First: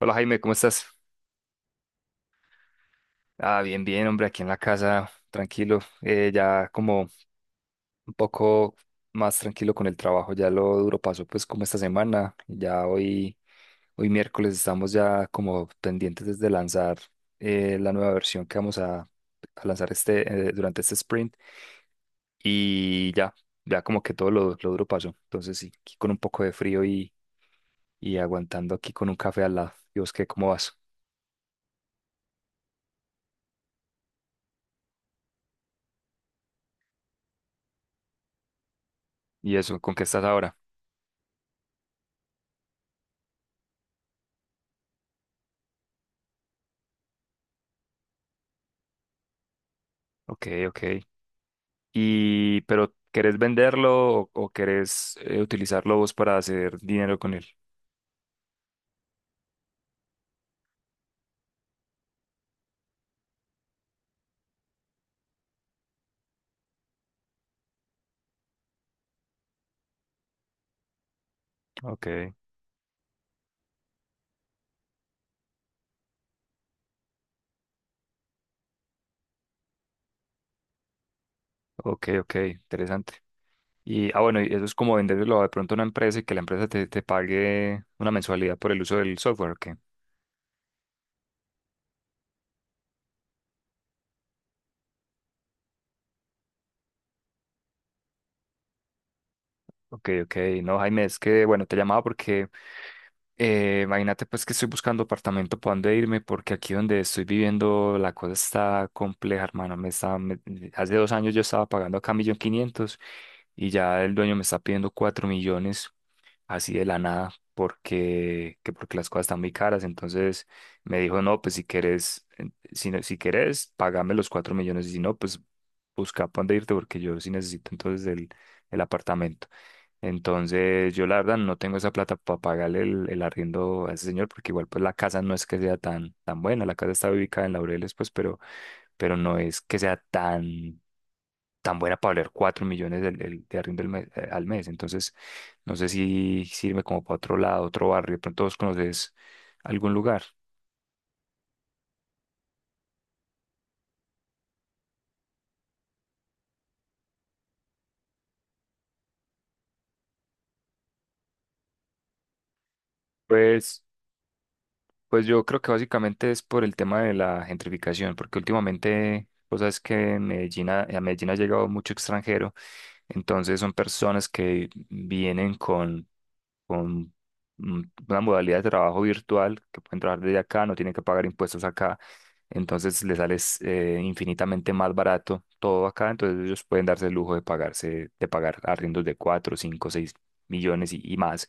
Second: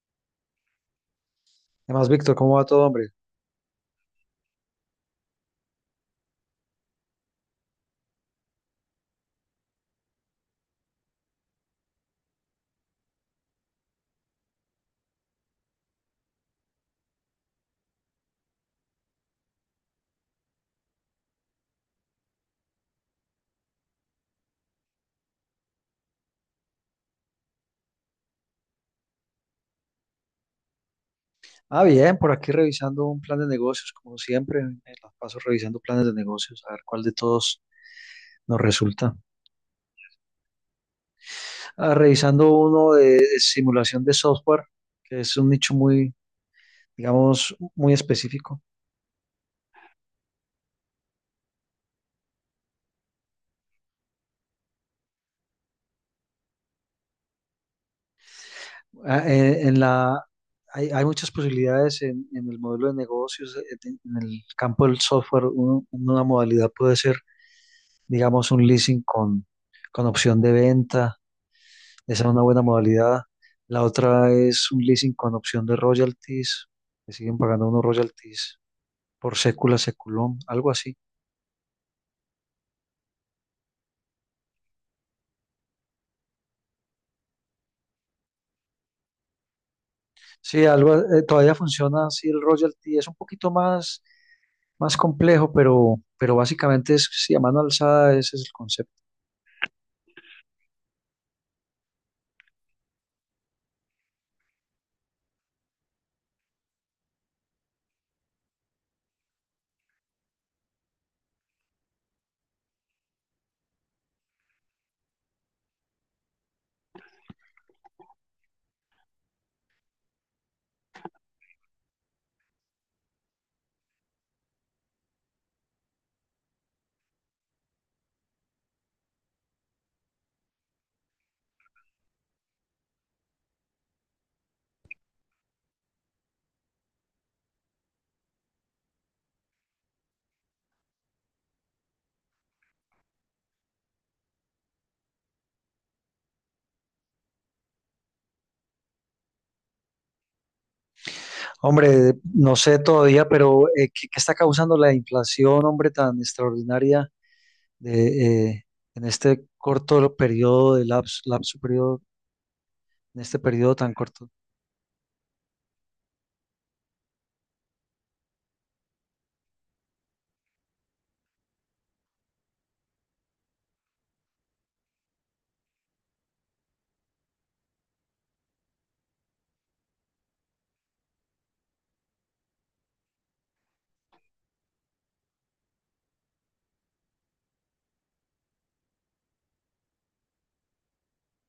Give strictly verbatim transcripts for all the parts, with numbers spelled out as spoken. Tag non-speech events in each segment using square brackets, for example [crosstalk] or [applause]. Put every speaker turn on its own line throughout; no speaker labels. Hola Jaime, ¿cómo estás?
Además, Víctor, ¿cómo va todo, hombre?
Ah, bien, bien, hombre, aquí en la casa, tranquilo, eh, ya como un poco más tranquilo con el trabajo, ya lo duro pasó pues como esta semana, ya hoy, hoy miércoles estamos ya como pendientes de lanzar eh, la nueva versión que vamos a, a lanzar este, eh, durante este sprint y ya, ya como que todo lo, lo duro pasó, entonces sí, aquí con un poco de frío y, y aguantando aquí con un café al lado. ¿Y vos qué, cómo vas?
Ah, bien, por aquí revisando un plan de negocios, como siempre, me la paso revisando planes de negocios, a ver cuál de todos nos resulta.
¿Y eso, con qué estás ahora?
Ah, revisando uno de simulación de software, que es un nicho muy, digamos, muy específico.
Ok, ok. Y pero querés venderlo o, o querés eh, utilizarlo vos para hacer dinero con él.
Ah, eh, en la, hay, hay muchas posibilidades en, en el modelo de negocios, eh, en, en el campo del software, un- una modalidad puede ser, digamos, un leasing con, con opción de venta. Esa es
Ok,
una buena modalidad. La otra es un leasing con opción de royalties, que siguen pagando unos royalties por sécula, seculón, algo así.
ok, ok, interesante. Y, ah, bueno, y eso es como venderlo de pronto a una empresa y que la empresa te, te pague una mensualidad por el uso del software, ok.
Sí, algo, eh, todavía funciona así el royalty, es un poquito más, más, complejo, pero, pero básicamente es sí, a mano alzada, ese es el concepto.
Ok, ok, no, Jaime, es que, bueno, te llamaba porque eh, imagínate pues que estoy buscando apartamento para dónde irme porque aquí donde estoy viviendo la cosa está compleja, hermano. Me está, me- hace dos años yo estaba pagando acá un millón quinientos, y ya el dueño me está pidiendo cuatro millones así de la nada porque, que porque las cosas están muy caras. Entonces me dijo, no, pues si quieres, eh, si, no- si quieres, págame los cuatro millones y si no, pues busca para dónde irte porque yo sí necesito entonces el, el apartamento. Entonces yo la verdad no tengo esa plata para pagarle el, el arriendo a ese señor porque igual pues la casa no es que sea tan, tan buena, la casa está ubicada en Laureles pues, pero, pero no es que sea tan tan buena para valer cuatro millones del- del- de, arriendo al mes, eh, al mes. Entonces, no sé si sirve como para otro lado, otro barrio. De pronto vos conoces algún lugar.
Hombre, no sé todavía, pero eh, ¿qué, qué está causando la inflación, hombre, tan extraordinaria de, eh, en este corto periodo de lapso, lapso periodo, en este periodo
Pues,
tan corto?
pues yo creo que básicamente es por el tema de la gentrificación, porque últimamente, vos sabes que en Medellín, ha- a Medellín ha llegado mucho extranjero, entonces son personas que vienen con con mm, una modalidad de trabajo virtual que pueden trabajar desde acá, no tienen que pagar impuestos acá, entonces les sale eh, infinitamente más barato todo acá, entonces ellos pueden darse el lujo de pagarse, de pagar arriendos de cuatro cinco seis millones y, y más.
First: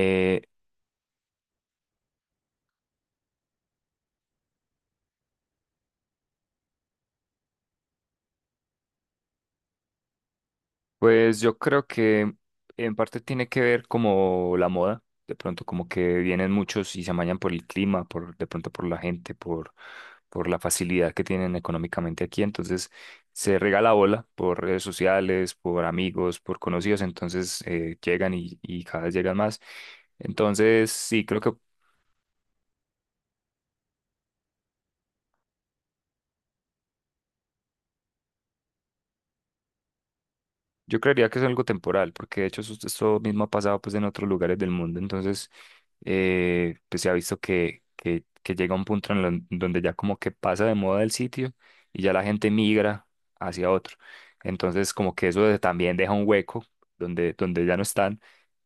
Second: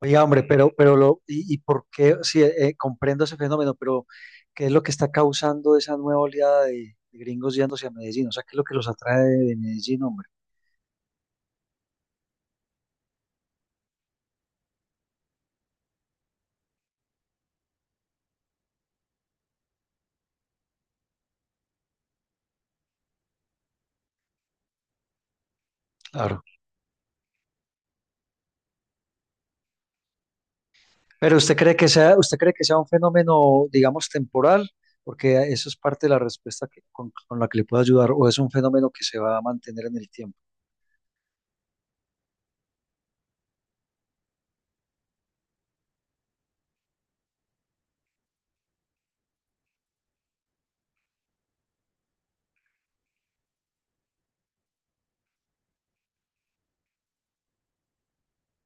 Oiga, hombre, pero, pero lo, y, y por qué, sí, eh, comprendo ese fenómeno, pero ¿qué es lo que está causando esa nueva oleada de, de gringos yéndose a Medellín? O sea, ¿qué es lo que los atrae de de Medellín, hombre?
Pues yo creo que en parte tiene que ver como la moda, de pronto como que vienen muchos y se amañan por el clima, por de pronto por la gente, por por la facilidad que tienen económicamente aquí, entonces se regala bola por redes sociales, por amigos,
Claro.
por conocidos, entonces eh, llegan y, y cada vez llegan más. Entonces, sí,
Pero
creo que
usted cree que sea, usted cree que sea un fenómeno, digamos, temporal, porque eso es parte de la respuesta que- con, con la que le puedo ayudar, o es un fenómeno que se va a mantener en el tiempo.
yo creería que es algo temporal, porque de hecho eso- esto mismo ha pasado pues en otros lugares del mundo, entonces eh, pues se ha visto que, que, que llega un punto en lo- donde ya como que pasa de moda el sitio y ya la gente migra hacia otro. Entonces como que eso de- también deja un hueco donde, donde ya no están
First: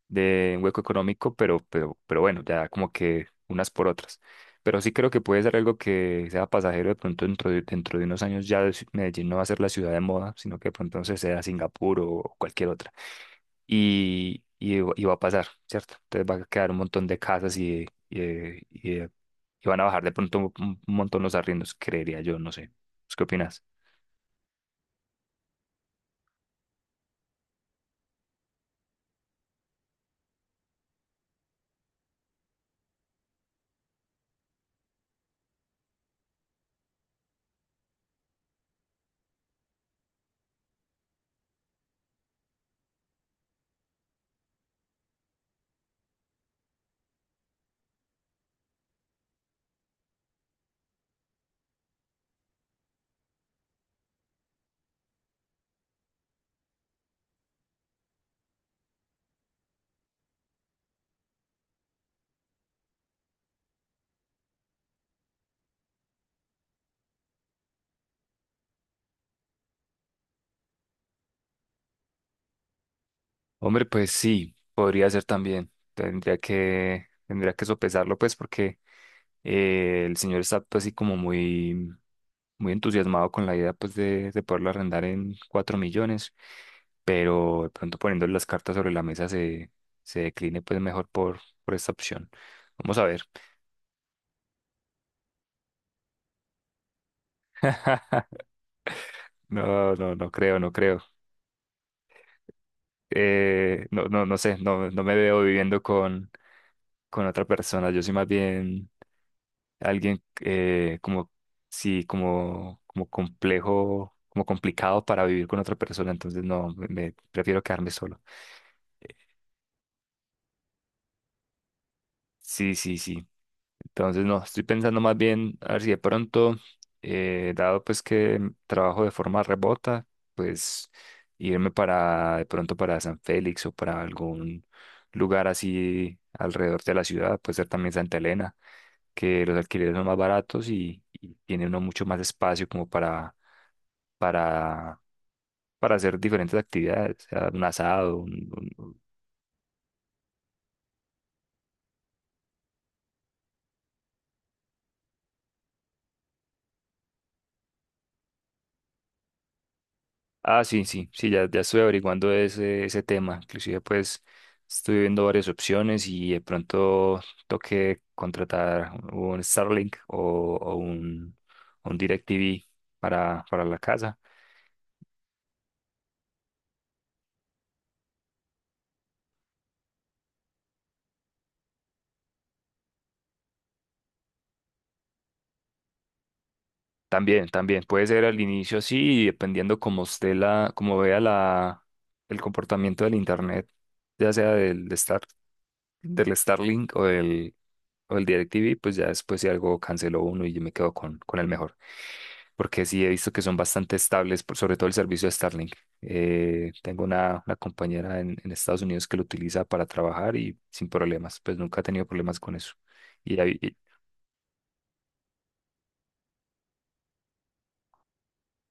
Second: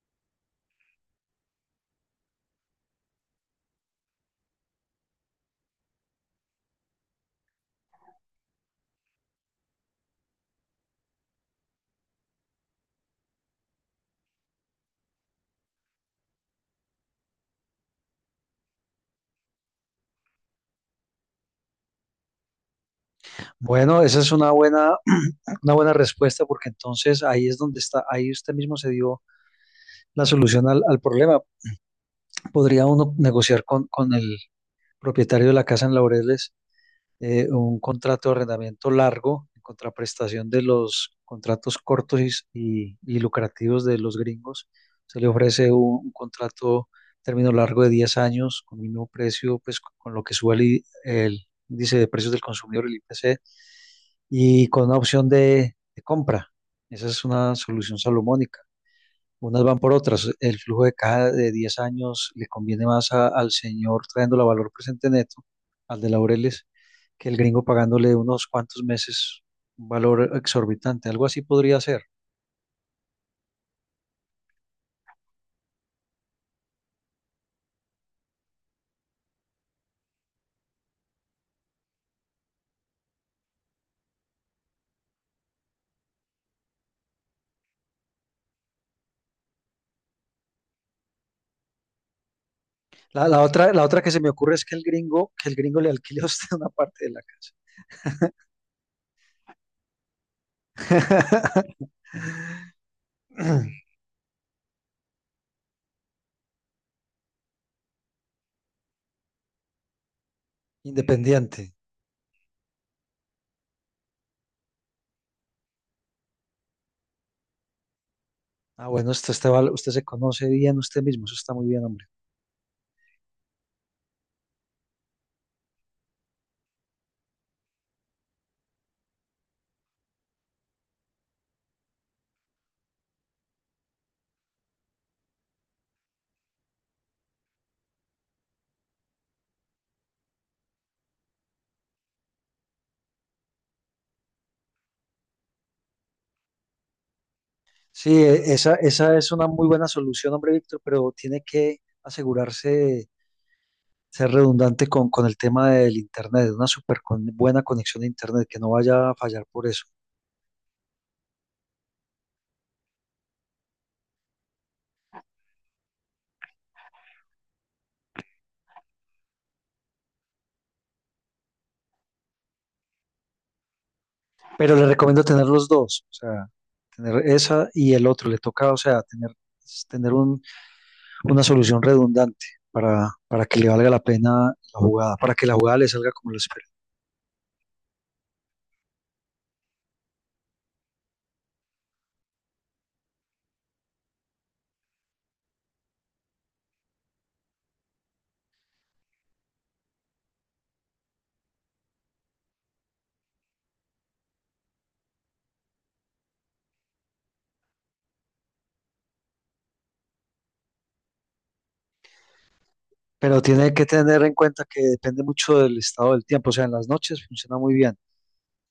de un hueco económico, pero, pero, pero bueno, ya como que unas por otras. Pero sí creo que puede ser algo que sea pasajero de pronto dentro de, dentro de unos años ya es- Medellín no va a ser la ciudad de moda, sino que de pronto se sea Singapur o cualquier otra. Y, y, va y va a pasar, ¿cierto? Entonces va a quedar un montón de casas y, de- y, de- y, de- y van a bajar de pronto un, un montón los arriendos, creería yo, no sé. ¿Pues qué opinas?
Bueno, esa es una buena, [clears throat] una buena respuesta, porque entonces ahí es donde está, ahí usted mismo se dio la solución al, al problema. Podría uno negociar con, con el propietario de la casa en Laureles, eh, un contrato de arrendamiento largo en contraprestación de los contratos cortos y, y- y lucrativos de los gringos. Se le ofrece un, un contrato término largo de diez años con mínimo precio, pues con, con lo que sube el, i- el índice de precios del consumidor, el I P C, y con una opción de de compra. Esa es una solución salomónica. Unas van por otras. El flujo de caja de diez años le conviene más a- al señor trayéndolo a valor presente neto, al de Laureles, que el gringo pagándole unos cuantos meses un valor exorbitante. Algo así podría ser.
Hombre, pues sí, podría ser también. Tendría que, tendría que sopesarlo, pues, porque Eh, el señor está pues, así como muy, muy entusiasmado con la idea pues de, de poderlo arrendar en cuatro millones, pero de pronto poniendo las cartas sobre la mesa se, se decline pues mejor por, por esta opción. Vamos a ver.
La, la otra, la otra que se me ocurre es que el gringo, que el gringo le alquile a usted [laughs] una parte de la casa.
[laughs] No, no, no creo, no creo.
[clears throat]
Eh,
[laughs]
no, no, no sé, no, no me veo viviendo con, con otra persona. Yo soy más bien alguien eh, como,
Independiente.
sí, como, como complejo, como complicado para vivir con otra persona, entonces no, me, me- prefiero quedarme solo.
Ah, bueno, usted, está val- usted se conoce bien usted mismo, eso está muy bien, hombre.
Sí, sí, sí. Entonces, no, estoy pensando más bien a ver si de pronto, eh, dado pues que trabajo de forma remota, pues irme para de pronto para San Félix o para algún lugar así alrededor de la ciudad, puede ser también Santa Elena, que los alquileres son más baratos y, y tiene uno mucho más espacio como para, para, para hacer diferentes actividades, o sea, un
Sí,
asado.
e- esa, esa es una muy buena solución, hombre, Víctor, pero tiene que asegurarse ser redundante con, con el tema del internet, una súper con- buena conexión a internet, que no vaya a fallar por eso.
Ah, sí, sí, sí, ya, ya estoy averiguando ese, ese tema. Inclusive, pues, estoy viendo varias opciones y de pronto toque contratar un Starlink o, o un, un DirecTV para, para la casa.
Pero le recomiendo tener los dos, o sea, tener esa y el otro, le toca, o sea, tener, tener un- una solución redundante para, para que le valga la pena la jugada, para que la jugada le salga como lo espera.
También, también, puede ser al inicio así, y dependiendo cómo esté la, cómo vea la, el comportamiento del internet, ya sea del de del Starlink o del, o del DirecTV, pues ya después si algo canceló uno y yo me quedo con, con el mejor. Porque sí he visto que son bastante estables, por- sobre todo el servicio de Starlink. Eh, tengo una, una compañera en, en Estados Unidos que lo utiliza para trabajar y sin problemas, pues nunca ha tenido problemas con eso. Y,
Pero
ahí-
tiene
y-
que tener en cuenta que depende mucho del estado del tiempo, o sea, en las noches funciona muy bien.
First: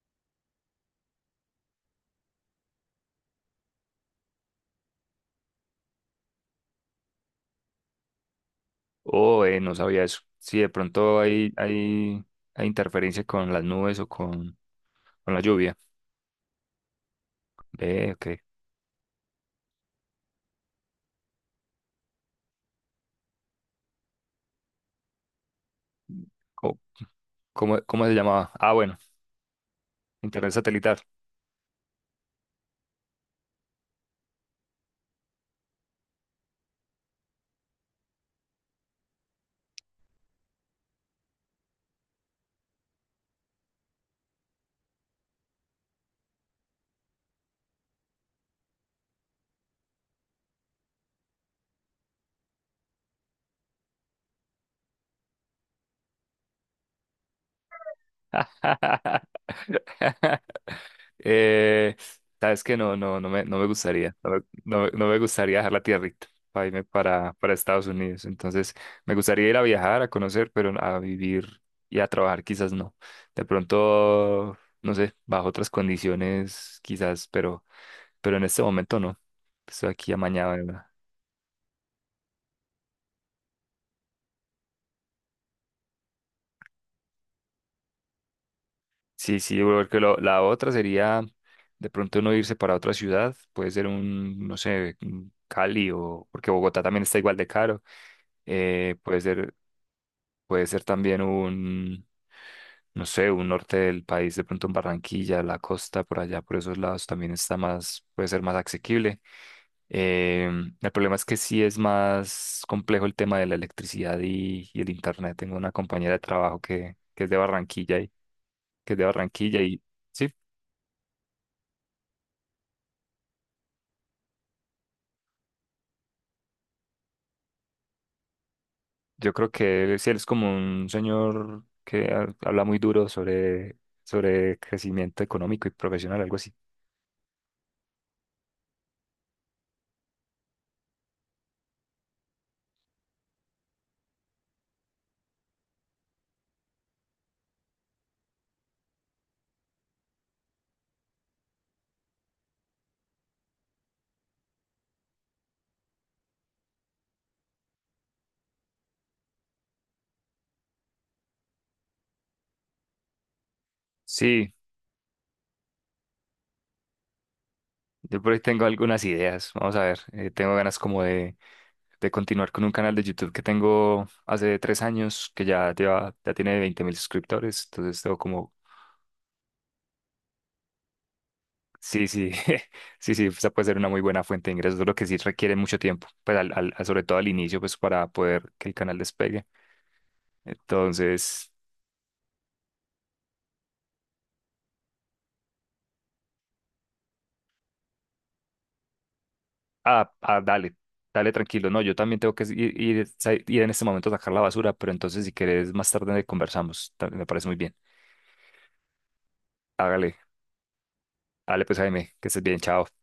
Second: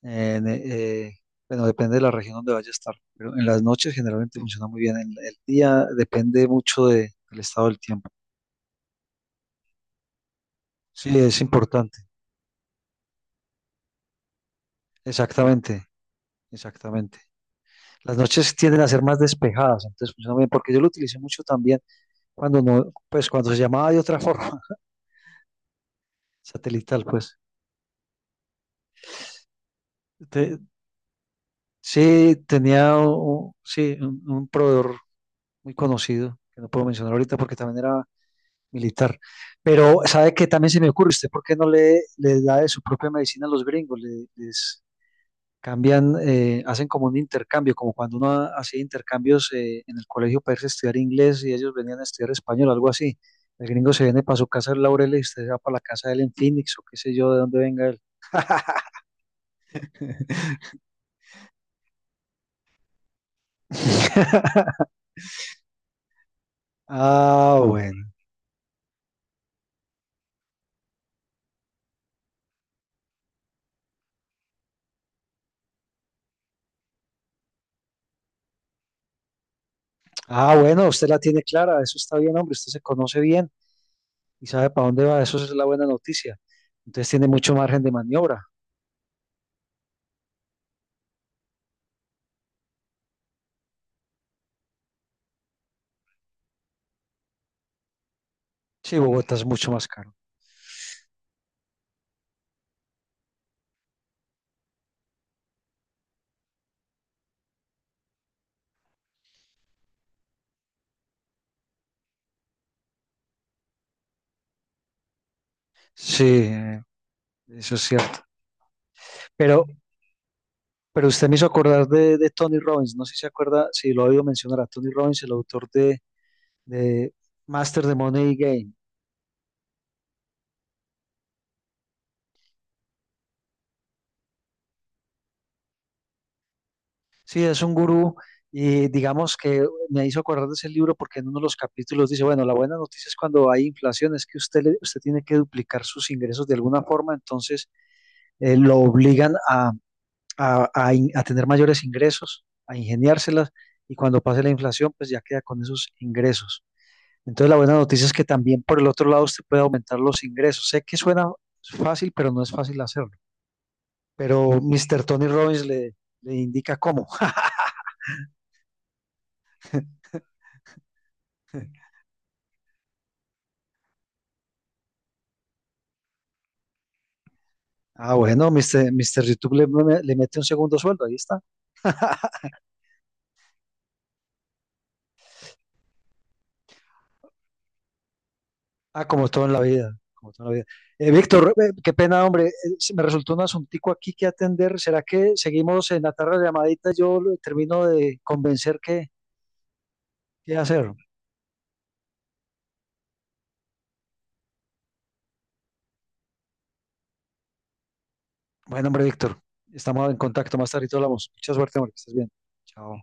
En, eh, bueno, depende de la región donde vaya a estar, pero en las noches generalmente funciona muy bien. En el día depende mucho de- del estado del tiempo.
oh, eh, no sabía eso. Sí, de
Sí,
pronto
es
hay,
importante.
hay, hay interferencia con las nubes o con, con la lluvia.
Exactamente, exactamente.
Eh,
Las
ok.
noches tienden a ser más despejadas, entonces funciona muy bien, porque yo lo utilicé mucho también cuando no, pues cuando se llamaba de otra forma, [laughs]
Co-
satelital, pues.
¿Cómo, cómo se llamaba? Ah, bueno, internet
Te-
satelital.
sí, tenía un, sí, un, un proveedor muy conocido, que no puedo mencionar ahorita porque también era militar. Pero, ¿sabe qué? También se me ocurre, ¿usted por qué no le, le da de su propia medicina a los gringos? Le- les cambian, eh, hacen como un intercambio, como cuando uno ha- hacía intercambios eh, en el colegio para irse a estudiar inglés y ellos venían a estudiar español, algo así. El gringo se viene para su casa en Laurel y usted se va para la casa de él en Phoenix o qué sé yo, de dónde venga él.
[laughs] Eh, sabes que no, no, no me, no me gustaría, no me, no me-
[laughs]
no me gustaría dejar la tierrita para irme para, para
Ah,
Estados
bueno.
Unidos. Entonces, me gustaría ir a viajar, a conocer, pero a vivir y a trabajar quizás no. De pronto, no sé, bajo otras condiciones quizás, pero, pero en este momento no. Estoy aquí amañado.
Ah, bueno, usted la tiene clara, eso está bien, hombre, usted se conoce bien y sabe para dónde va, eso es la buena noticia. Entonces tiene mucho margen de maniobra.
Sí, sí, porque lo- la otra sería de pronto uno irse para otra ciudad, puede ser un, no sé, un Cali o, porque Bogotá también está igual de caro, eh,
Sí,
puede
Bogotá es
ser,
mucho más caro.
puede ser también un, no sé, un norte del país, de pronto en Barranquilla, la costa, por allá, por esos lados también está más, puede ser más asequible. Em, el problema es que sí es más complejo el tema de la electricidad y, y el internet. Tengo una compañera de
Sí,
trabajo
eh,
que, que es de
eso es
Barranquilla y
cierto.
que es de Barranquilla
Pero,
y sí.
pero usted me hizo acordar de, de Tony Robbins. No sé si se acuerda, si lo ha oído mencionar a Tony Robbins, el autor de, de Master the Money Game.
Yo creo que él, sí, él es como un señor que ha- habla muy duro sobre, sobre crecimiento económico y profesional, algo así.
Sí, es un gurú y digamos que me hizo acordar de ese libro porque en uno de los capítulos dice, bueno, la buena noticia es cuando hay inflación, es que usted, le- usted tiene que duplicar sus ingresos de alguna forma, entonces eh, lo obligan a a, a in- a tener mayores ingresos, a ingeniárselas y cuando pase la inflación, pues ya queda con esos ingresos. Entonces la buena noticia es que también por el otro lado usted puede aumentar los ingresos. Sé que suena fácil, pero no es fácil hacerlo.
Sí,
Pero mister Tony Robbins le, le indica cómo.
yo por ahí tengo algunas ideas. Vamos a ver,
[laughs]
eh, tengo ganas como de, de continuar con un canal de YouTube que tengo hace tres años, que ya, lleva, ya tiene veinte mil suscriptores. Entonces
Ah,
tengo
bueno,
como,
mister mister YouTube le, le mete un segundo sueldo, ahí está.
sí,
[laughs]
sí, [laughs] sí, sí, esa puede ser una muy buena fuente de ingresos, lo que sí requiere mucho tiempo, pues al, al- sobre todo al inicio, pues para poder que el canal
Ah, como todo
despegue.
en la vida, como todo en la vida. Eh,
Entonces.
Víctor, eh, qué pena, hombre, eh, se me resultó un asuntico aquí que atender. ¿Será que seguimos en la tarde de llamadita? Yo lo- termino de convencer que
Ah, ah,
qué
dale,
hacer.
dale tranquilo. No, yo también tengo que ir, ir, sa- ir en este momento a sacar la basura, pero entonces si quieres más tarde conversamos. ta- Me parece muy bien.
Bueno, hombre, Víctor, estamos
Hágale,
en contacto más tarde y hablamos. Mucha
hágale pues
suerte, hombre, que
Jaime,
estés
que
bien.
estés bien, chao.
Chao.